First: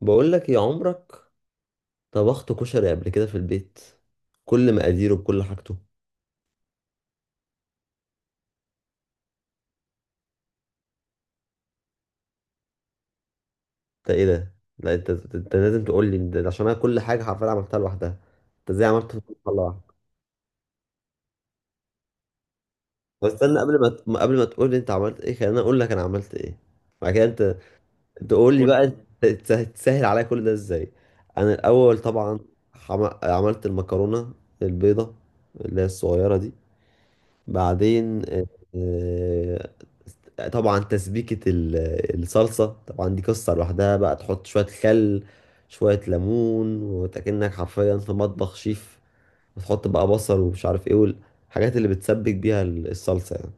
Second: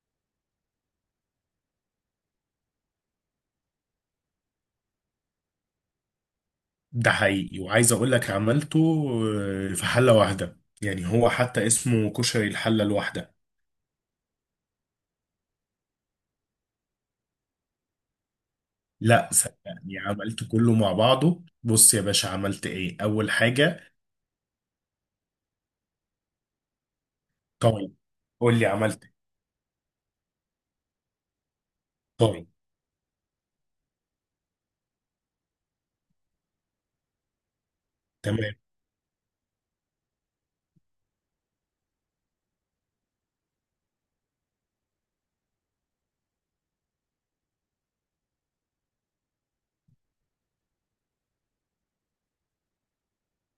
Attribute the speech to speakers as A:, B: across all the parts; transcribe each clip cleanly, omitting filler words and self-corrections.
A: بقول لك يا عمرك، طبخت كشري قبل كده في البيت، كل مقاديره بكل حاجته.
B: ده حقيقي وعايز اقول لك عملته في حلة واحدة، يعني هو حتى اسمه كشري الحلة الواحدة.
A: انت ايه ده؟ لا، انت لازم تقول لي ده عشان انا كل حاجه حرفيا عملتها لوحدها. انت ازاي عملت في
B: لا،
A: الطبخ لوحدك؟
B: صدقني عملته كله مع بعضه. بص يا باشا، عملت ايه اول
A: بس استنى،
B: حاجة.
A: قبل ما تقول لي انت عملت ايه، خليني اقول لك انا عملت ايه، بعد كده انت
B: طيب،
A: تقول
B: قول
A: لي.
B: لي
A: قول بقى،
B: عملت إيه؟
A: انت تسهل عليا كل ده ازاي؟ انا الاول طبعا
B: طيب.
A: عملت المكرونه البيضه اللي هي الصغيره دي. بعدين
B: تمام.
A: طبعا تسبيكة الصلصة، طبعا دي قصة لوحدها بقى. تحط شوية خل، شوية ليمون، وتأكنك حرفيا في مطبخ شيف. وتحط بقى بصل ومش عارف ايه، والحاجات اللي بتسبك بيها الصلصة يعني.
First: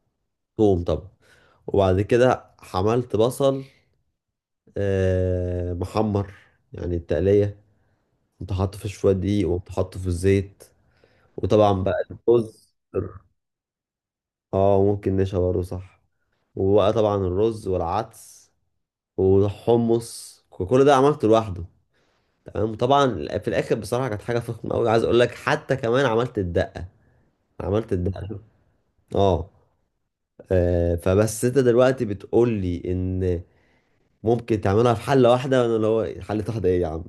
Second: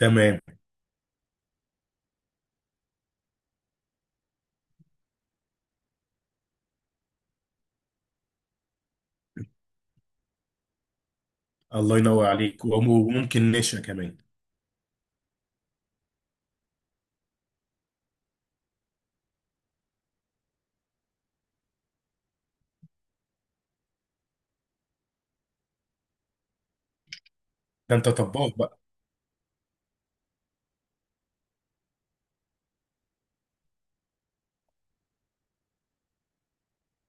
B: تمام.
A: توم طبعا. وبعد كده حملت بصل، محمر، يعني التقلية. كنت حاطه في شوية دقيق وكنت حاطه في الزيت. وطبعا بقى
B: الله ينور عليك،
A: الرز.
B: وممكن نشا كمان.
A: اه ممكن نشا برضه، صح. وبقى طبعا الرز والعدس والحمص وكل ده عملته لوحده. تمام. وطبعا في الاخر بصراحه كانت حاجه فخمه قوي. عايز اقول لك حتى كمان عملت الدقه، عملت
B: ده انت
A: الدقه.
B: طباخ بقى.
A: اه. آه، فبس انت دلوقتي بتقول لي ان ممكن تعملها في حله واحده، وانا اللي هو حله واحده ايه يا عم؟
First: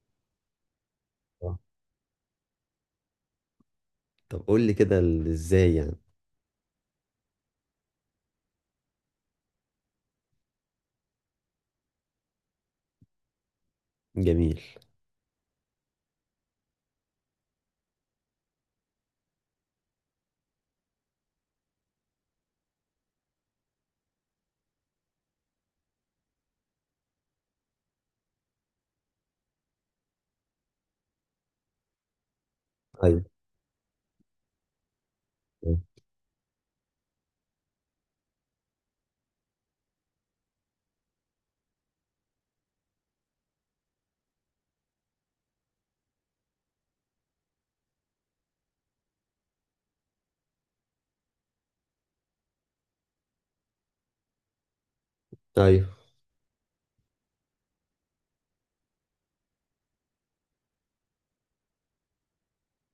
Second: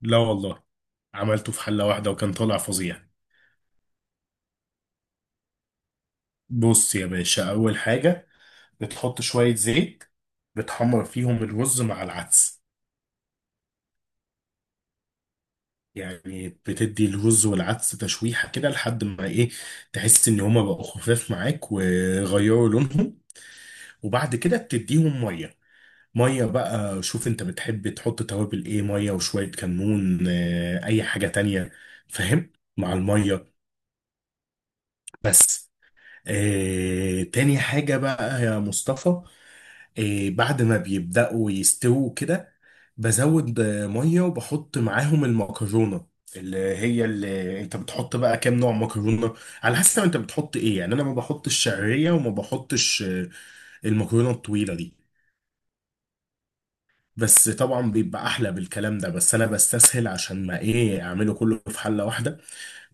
B: لا والله، عملته
A: آه.
B: في حلة واحدة وكان طالع فظيع.
A: طب قول لي كده ازاي يعني؟
B: بص يا باشا، اول حاجة بتحط شوية زيت. بتحمر فيهم الرز مع العدس.
A: جميل.
B: يعني بتدي الرز والعدس تشويحة كده لحد ما ايه، تحس ان هما بقوا خفاف معاك وغيروا لونهم. وبعد كده بتديهم مية. مية بقى، شوف انت بتحب تحط توابل ايه، مية وشوية كمون، اي حاجة تانية، فاهم، مع
A: ايوه.
B: المية بس. تاني حاجة بقى يا مصطفى، بعد ما بيبدأوا يستووا كده، بزود مية وبحط معاهم المكرونة، اللي هي اللي انت بتحط بقى كام نوع مكرونة. على حسب انت بتحط ايه، يعني انا ما بحطش شعرية وما بحطش المكرونة الطويلة دي.
A: ايوه.
B: بس طبعا بيبقى احلى بالكلام ده، بس انا بستسهل عشان ما ايه اعمله كله في حلة واحدة،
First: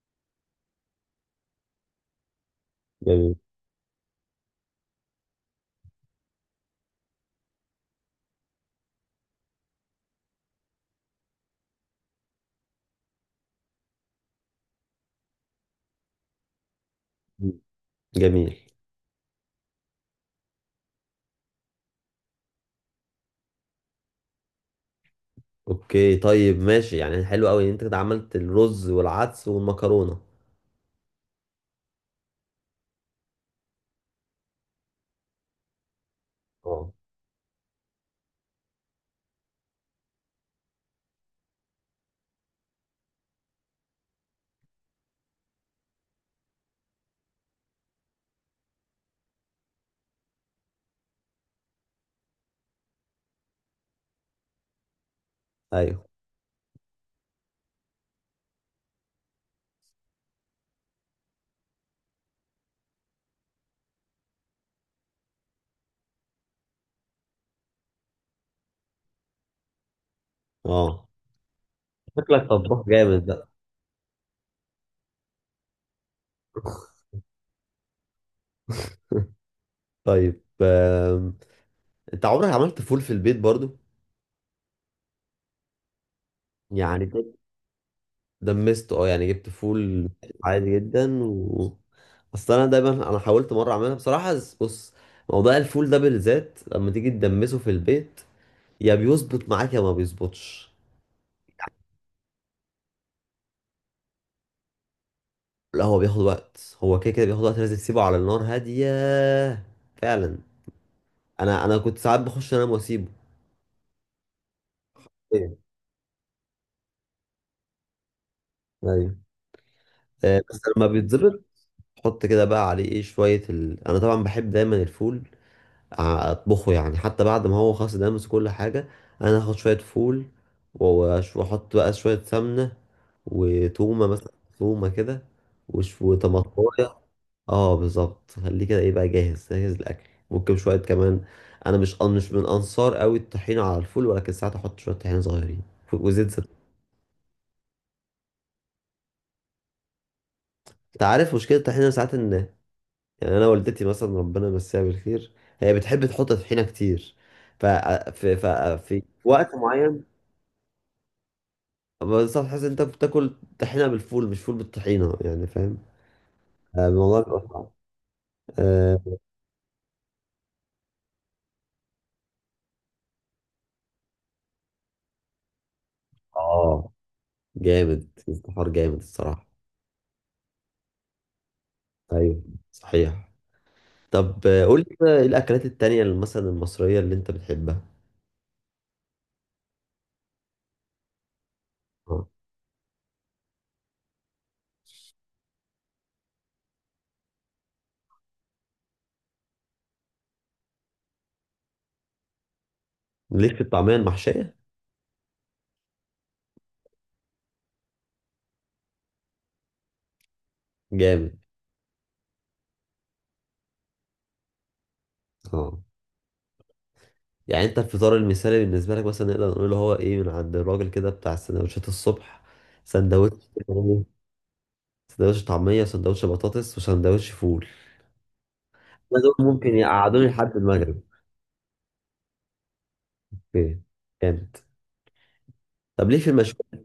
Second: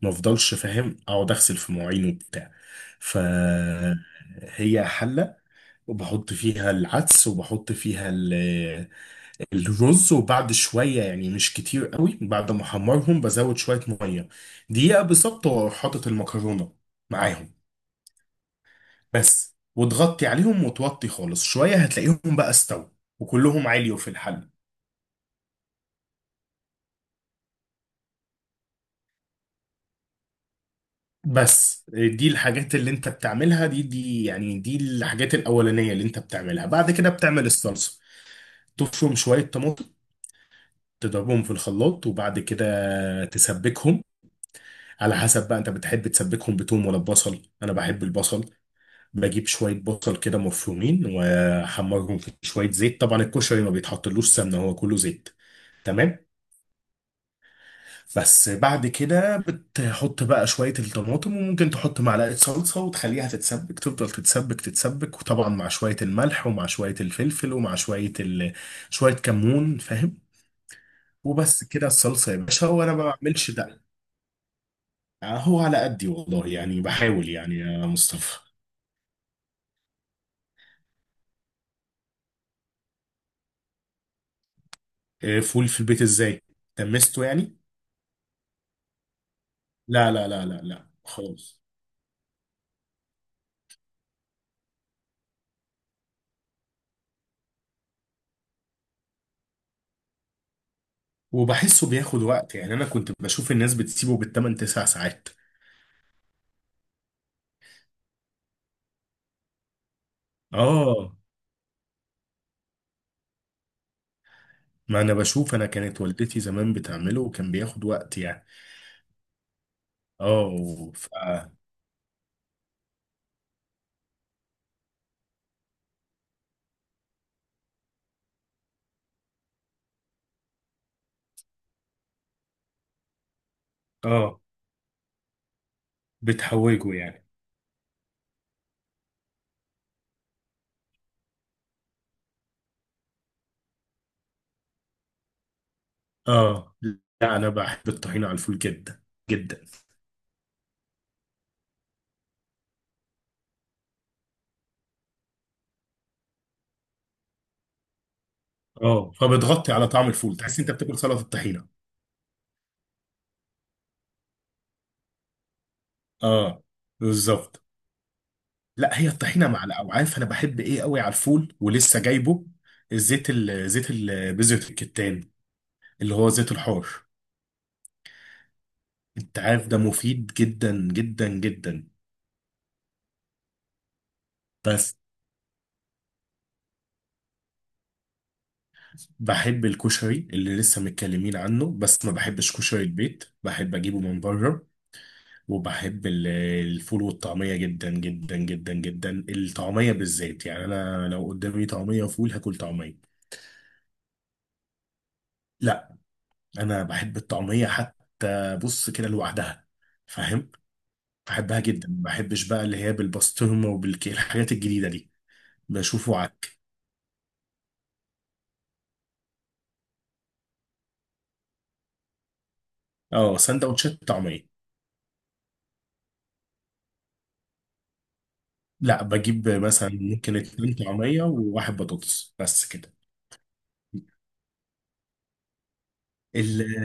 B: ما افضلش فاهم اقعد اغسل في مواعين وبتاع. ف
A: جميل.
B: هي حلة، وبحط فيها العدس وبحط فيها الرز، وبعد شوية يعني مش كتير قوي، بعد ما احمرهم بزود شوية مية، دقيقة بالظبط وأروح حاطط المكرونة معاهم
A: جميل.
B: بس. وتغطي عليهم وتوطي خالص شوية، هتلاقيهم بقى استووا وكلهم عاليوا في الحل.
A: اوكي طيب ماشي، يعني حلو قوي ان انت كده عملت الرز والعدس والمكرونه.
B: بس دي الحاجات اللي انت بتعملها، دي يعني دي الحاجات الأولانية اللي انت بتعملها. بعد
A: اه.
B: كده بتعمل الصلصة. تفرم شوية طماطم، تضربهم في الخلاط، وبعد كده تسبكهم. على حسب بقى انت بتحب تسبكهم بتوم ولا ببصل، انا بحب البصل. بجيب شويه بصل كده مفرومين واحمرهم في شويه زيت، طبعا الكشري ما بيتحطلوش سمنه، هو كله زيت.
A: ايوه.
B: تمام. بس بعد كده بتحط بقى شويه الطماطم، وممكن تحط معلقه صلصه وتخليها تتسبك، تفضل تتسبك تتسبك، وطبعا مع شويه الملح ومع شويه الفلفل ومع شويه شويه كمون، فاهم.
A: اه.
B: وبس كده الصلصه يا
A: شكلك
B: باشا،
A: طباخ
B: وانا ما
A: جامد بقى.
B: بعملش ده. هو على قدي والله، يعني بحاول يعني يا مصطفى.
A: طيب انت عمرك عملت فول في البيت برضو؟
B: فول في البيت ازاي؟
A: يعني
B: دمسته يعني؟
A: دمسته، اه، يعني جبت فول
B: لا، لا، لا، لا،
A: عادي
B: لا،
A: جدا،
B: خالص.
A: و... اصل انا دايما، انا حاولت مره اعملها بصراحه بس- بص، موضوع الفول ده بالذات لما تيجي تدمسه في البيت، يا بيظبط معاك يا ما بيظبطش.
B: وبحسه بياخد وقت، يعني انا كنت بشوف الناس بتسيبه بالثمان تسع ساعات.
A: لا هو بياخد وقت، هو كده كده بياخد وقت، لازم تسيبه على النار هاديه. فعلا.
B: اه،
A: انا كنت ساعات بخش انام واسيبه.
B: ما انا بشوف،
A: ايوه.
B: انا كانت والدتي زمان بتعمله وكان بياخد وقت يعني.
A: ايوه.
B: اه
A: بس لما
B: و- ف
A: بيتظبط، حط كده بقى عليه ايه شوية ال... انا طبعا بحب دايما الفول اطبخه يعني. حتى بعد ما هو خلاص دامس كل حاجة، انا هاخد شوية فول واحط بقى شوية سمنة وتومة مثلا،
B: اه،
A: تومة كده،
B: بتحوجه
A: وطماطماية.
B: يعني.
A: اه بالظبط، خليه كده ايه بقى جاهز جاهز الاكل. ممكن شوية كمان، انا مش من انصار قوي الطحينة على الفول، ولكن ساعات احط شوية طحينة صغيرين وزيت زيتون.
B: اه، لا انا بحب الطحينه على الفول جدا جدا.
A: انت عارف مشكلة الطحينة ساعات ان، يعني انا والدتي مثلا ربنا يمسيها بالخير، هي بتحب تحط طحينه كتير. ف... في ف... في
B: اه،
A: وقت
B: فبتغطي على
A: معين
B: طعم الفول، تحس انت بتاكل سلطه الطحينه.
A: بس تحس إن انت بتاكل طحينه بالفول مش فول بالطحينه يعني، فاهم؟
B: اه،
A: الموضوع بيبقى
B: بالظبط.
A: صعب.
B: لا،
A: اه.
B: هي الطحينه مع الاوعاف انا بحب ايه قوي على الفول، ولسه جايبه الزيت ال- زيت ال- بذره الكتان، اللي هو زيت الحار.
A: آه، جامد استفار جامد
B: انت
A: الصراحه.
B: عارف ده مفيد جدا جدا جدا.
A: ايوه صحيح. طب قول
B: بس
A: لي بقى ايه الاكلات التانية اللي مثلا المصريه اللي انت بتحبها؟
B: بحب الكشري اللي لسه متكلمين عنه، بس ما
A: آه.
B: بحبش كشري البيت، بحب اجيبه من بره. وبحب الفول والطعميه جدا جدا جدا جدا، الطعميه بالذات، يعني انا لو قدامي طعميه وفول هاكل طعميه.
A: ليك في الطعميه المحشيه؟
B: لا، انا بحب الطعميه حتى بص كده لوحدها، فاهم.
A: جامد.
B: بحبها جدا، ما بحبش بقى اللي هي بالبسطرمه وبالكيل، الحاجات الجديده دي.
A: اه
B: بشوفه عك.
A: يعني انت الفطار المثالي بالنسبه لك مثلا نقدر نقول هو ايه؟ من عند الراجل كده بتاع السندوتشات الصبح،
B: اه،
A: سندوتش يعني.
B: سندوتشات طعميه.
A: سندوتش طعميه وسندوتش بطاطس وسندوتش فول؟
B: لا،
A: ده دول
B: بجيب
A: ممكن
B: مثلا
A: يقعدوني
B: ممكن
A: لحد
B: اتنين
A: المغرب.
B: طعميه وواحد بطاطس بس كده.
A: اوكي. جامد. طب ليه في
B: ال-
A: المشويات؟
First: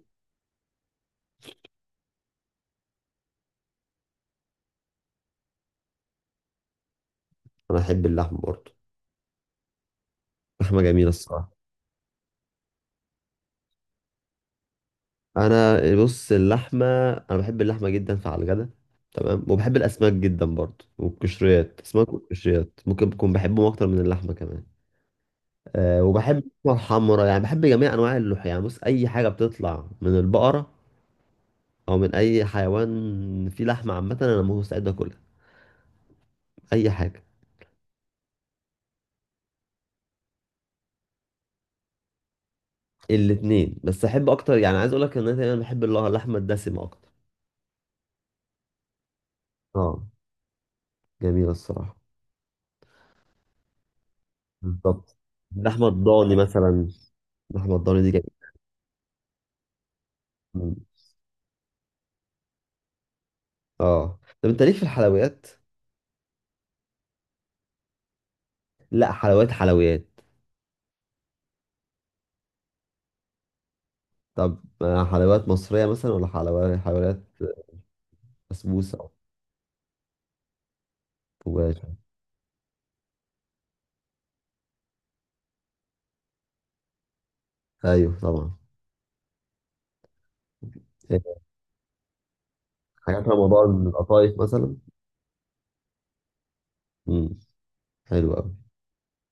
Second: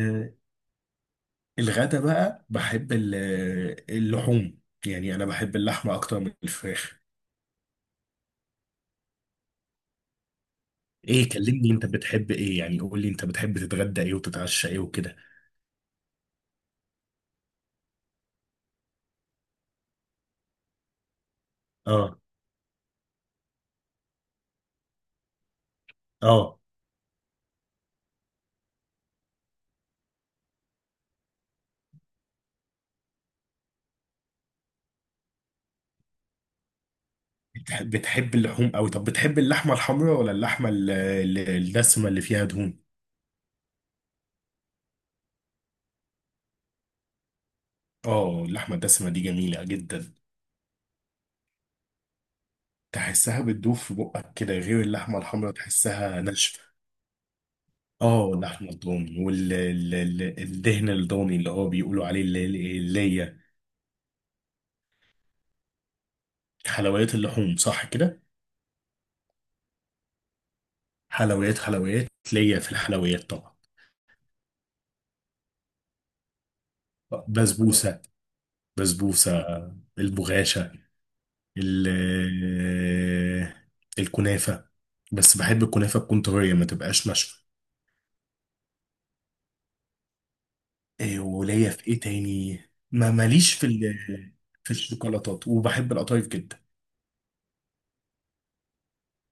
B: الغدا بقى بحب اللحوم، يعني انا بحب اللحمه اكتر من الفراخ.
A: انا احب اللحمه برضه، لحمه جميله
B: ايه،
A: الصراحه.
B: كلمني انت بتحب ايه، يعني قول لي انت بتحب تتغدى ايه وتتعشى ايه وكده.
A: انا بص، اللحمه، انا بحب اللحمه جدا فعلى الغدا، تمام. وبحب الاسماك جدا برضه والقشريات، اسماك
B: اه.
A: والقشريات ممكن بكون بحبهم اكتر من اللحمه كمان. وبحب
B: اه،
A: اللحمة الحمرا، يعني بحب جميع أنواع اللحوم، يعني بص، أي حاجة بتطلع من البقرة أو من أي حيوان فيه لحمة عامة، أنا مستعد أكلها. أي حاجة.
B: بتحب اللحوم قوي. طب بتحب اللحمه الحمراء ولا اللحمه الدسمه اللي فيها دهون؟
A: الاتنين، بس أحب أكتر، يعني عايز أقول لك إن أنا دايما بحب اللحمة الدسمة أكتر.
B: اه، اللحمة الدسمة دي جميلة
A: أه
B: جدا.
A: جميلة الصراحة.
B: تحسها بتدوب في بقك كده، غير
A: بالظبط.
B: اللحمة الحمرا
A: اللحمة
B: تحسها
A: الضاني
B: ناشفة.
A: مثلا، اللحمة الضاني دي
B: اه،
A: جميلة.
B: اللحمة الضاني
A: مم.
B: والدهن الضاني، اللي هو بيقولوا عليه اللي هي.
A: أه، طب أنت ليك في الحلويات؟
B: حلويات اللحوم صح كده؟
A: لا حلويات حلويات.
B: حلويات، حلويات. ليا في الحلويات طبعا.
A: طب حلويات مصرية مثلا ولا حلويات حلويات؟
B: بسبوسة.
A: بسبوسة أو
B: بسبوسة. البغاشة. ال-
A: كوباية.
B: آه، الكنافة. بس بحب الكنافة تكون طرية، ما تبقاش ناشفة.
A: أيوه طبعا.
B: إيه، وليا في ايه تاني؟ ما
A: حاجات فيها
B: ماليش
A: موضوع
B: في
A: القطايف
B: في
A: مثلا.
B: الشوكولاتات، وبحب القطايف جدا.
A: امم. حلو قوي.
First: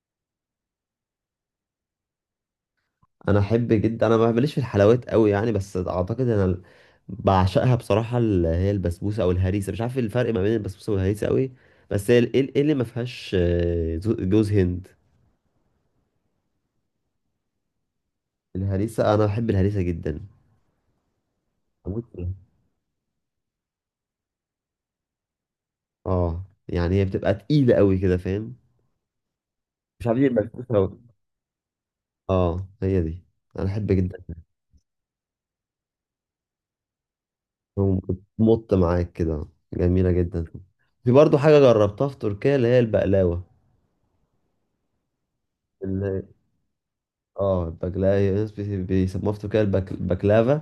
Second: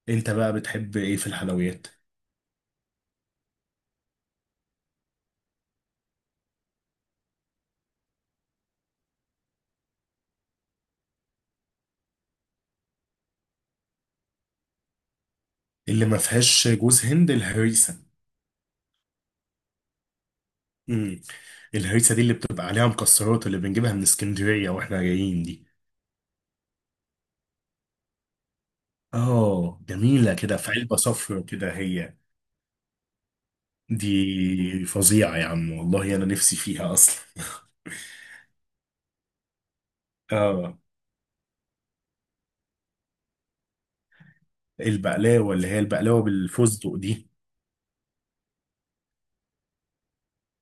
B: انت بقى بتحب ايه في الحلويات؟
A: انا احب جدا، انا ما بمليش في الحلويات قوي يعني، بس اعتقد انا بعشقها بصراحه اللي هي البسبوسه او الهريسه. مش عارف إيه الفرق ما بين البسبوسه والهريسه قوي. بس هي ايه، إيه اللي ما فيهاش جوز هند؟
B: اللي ما فيهاش جوز هند الهريسه.
A: الهريسه. انا بحب الهريسه جدا.
B: امم.
A: أموت
B: الهريسه دي
A: فيها.
B: اللي بتبقى عليها مكسرات، اللي بنجيبها من اسكندريه واحنا جايين دي.
A: اه يعني هي بتبقى تقيله قوي كده، فاهم؟
B: اه،
A: مش عارف ايه
B: جميله كده في علبه
A: البسبوسه.
B: صفرا كده، هي
A: اه هي دي، انا احب جدا.
B: دي. فظيعه يا عم والله، انا نفسي فيها اصلا
A: وبتمط معاك كده. جميلة جدا.
B: اه،
A: في برضو حاجة جربتها في تركيا اللي هي البقلاوة.
B: البقلاوه، اللي هي
A: اللي
B: البقلاوه
A: هي،
B: بالفستق دي.
A: اه البقلاوة هي، ناس بيسموها في تركيا البكلافا،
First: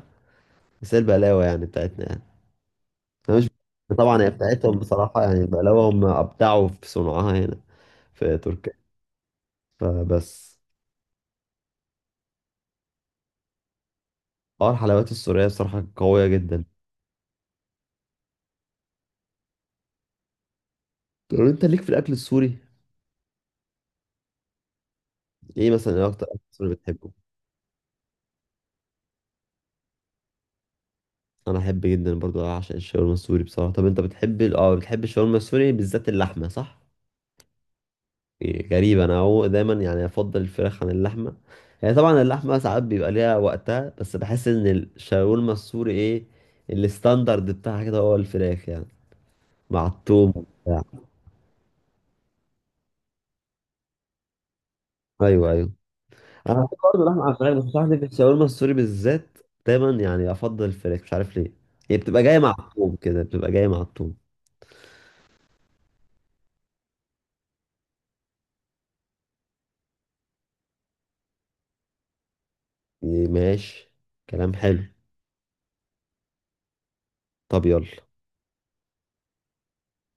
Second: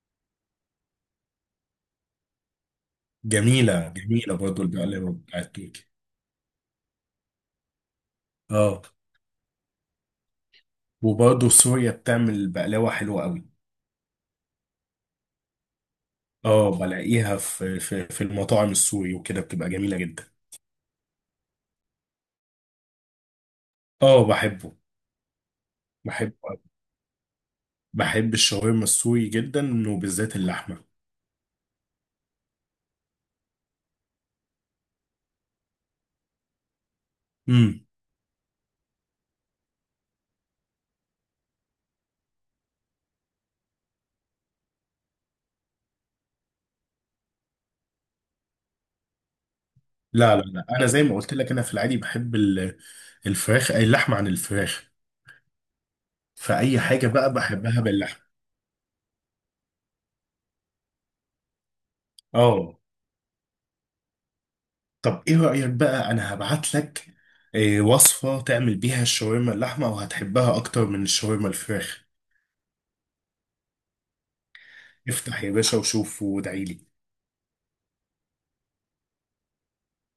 A: بس هي البقلاوة يعني بتاعتنا يعني. أنا مش...
B: جميله،
A: طبعا هي
B: جميله برضو
A: بتاعتهم
B: البقلاوه
A: بصراحة، يعني
B: بتاعت تركي.
A: البقلاوة هم أبدعوا في صنعها هنا في تركيا،
B: اه،
A: فبس.
B: وبرضه سوريا بتعمل بقلاوة حلوة قوي.
A: اه الحلويات السورية بصراحة قوية جدا.
B: اه، بلاقيها في المطاعم السوري وكده بتبقى جميلة جدا.
A: طب انت ليك في الأكل السوري؟
B: اه، بحبه.
A: ايه مثلا، ايه أكتر
B: بحبه
A: أكل
B: أوي.
A: سوري بتحبه؟
B: بحب الشاورما السوري جدا، وبالذات اللحمة.
A: أنا أحب جدا برضو، أعشق الشاورما السوري بصراحة. طب أنت بتحب اه بتحب الشاورما السوري بالذات اللحمة صح؟
B: امم.
A: غريبة، أنا هو دايما يعني أفضل الفراخ عن اللحمة. يعني طبعا اللحمة ساعات بيبقى ليها وقتها، بس بحس إن الشاورما السوري إيه، الستاندرد بتاعها كده هو الفراخ يعني، مع التوم
B: لا، لا، لا،
A: وبتاع.
B: انا زي ما قلت لك، انا في العادي بحب الفراخ، أي اللحمة عن الفراخ.
A: أيوه أيوه. أنا بحب
B: فأي
A: برضه
B: حاجة
A: لحمة على
B: بقى
A: الفراخ، بس مش
B: بحبها
A: عارف ليه في
B: باللحمة.
A: الشاورما السوري بالذات دايما يعني أفضل الفراخ، مش عارف ليه. هي بتبقى جاية مع
B: اه،
A: التوم كده، بتبقى جاية مع التوم.
B: طب ايه رأيك بقى، انا هبعت لك وصفة تعمل بيها الشاورما اللحمة، وهتحبها اكتر من الشاورما الفراخ.
A: ماشي. كلام حلو.
B: افتح يا باشا وشوف، وادعيلي.
A: طب يلا.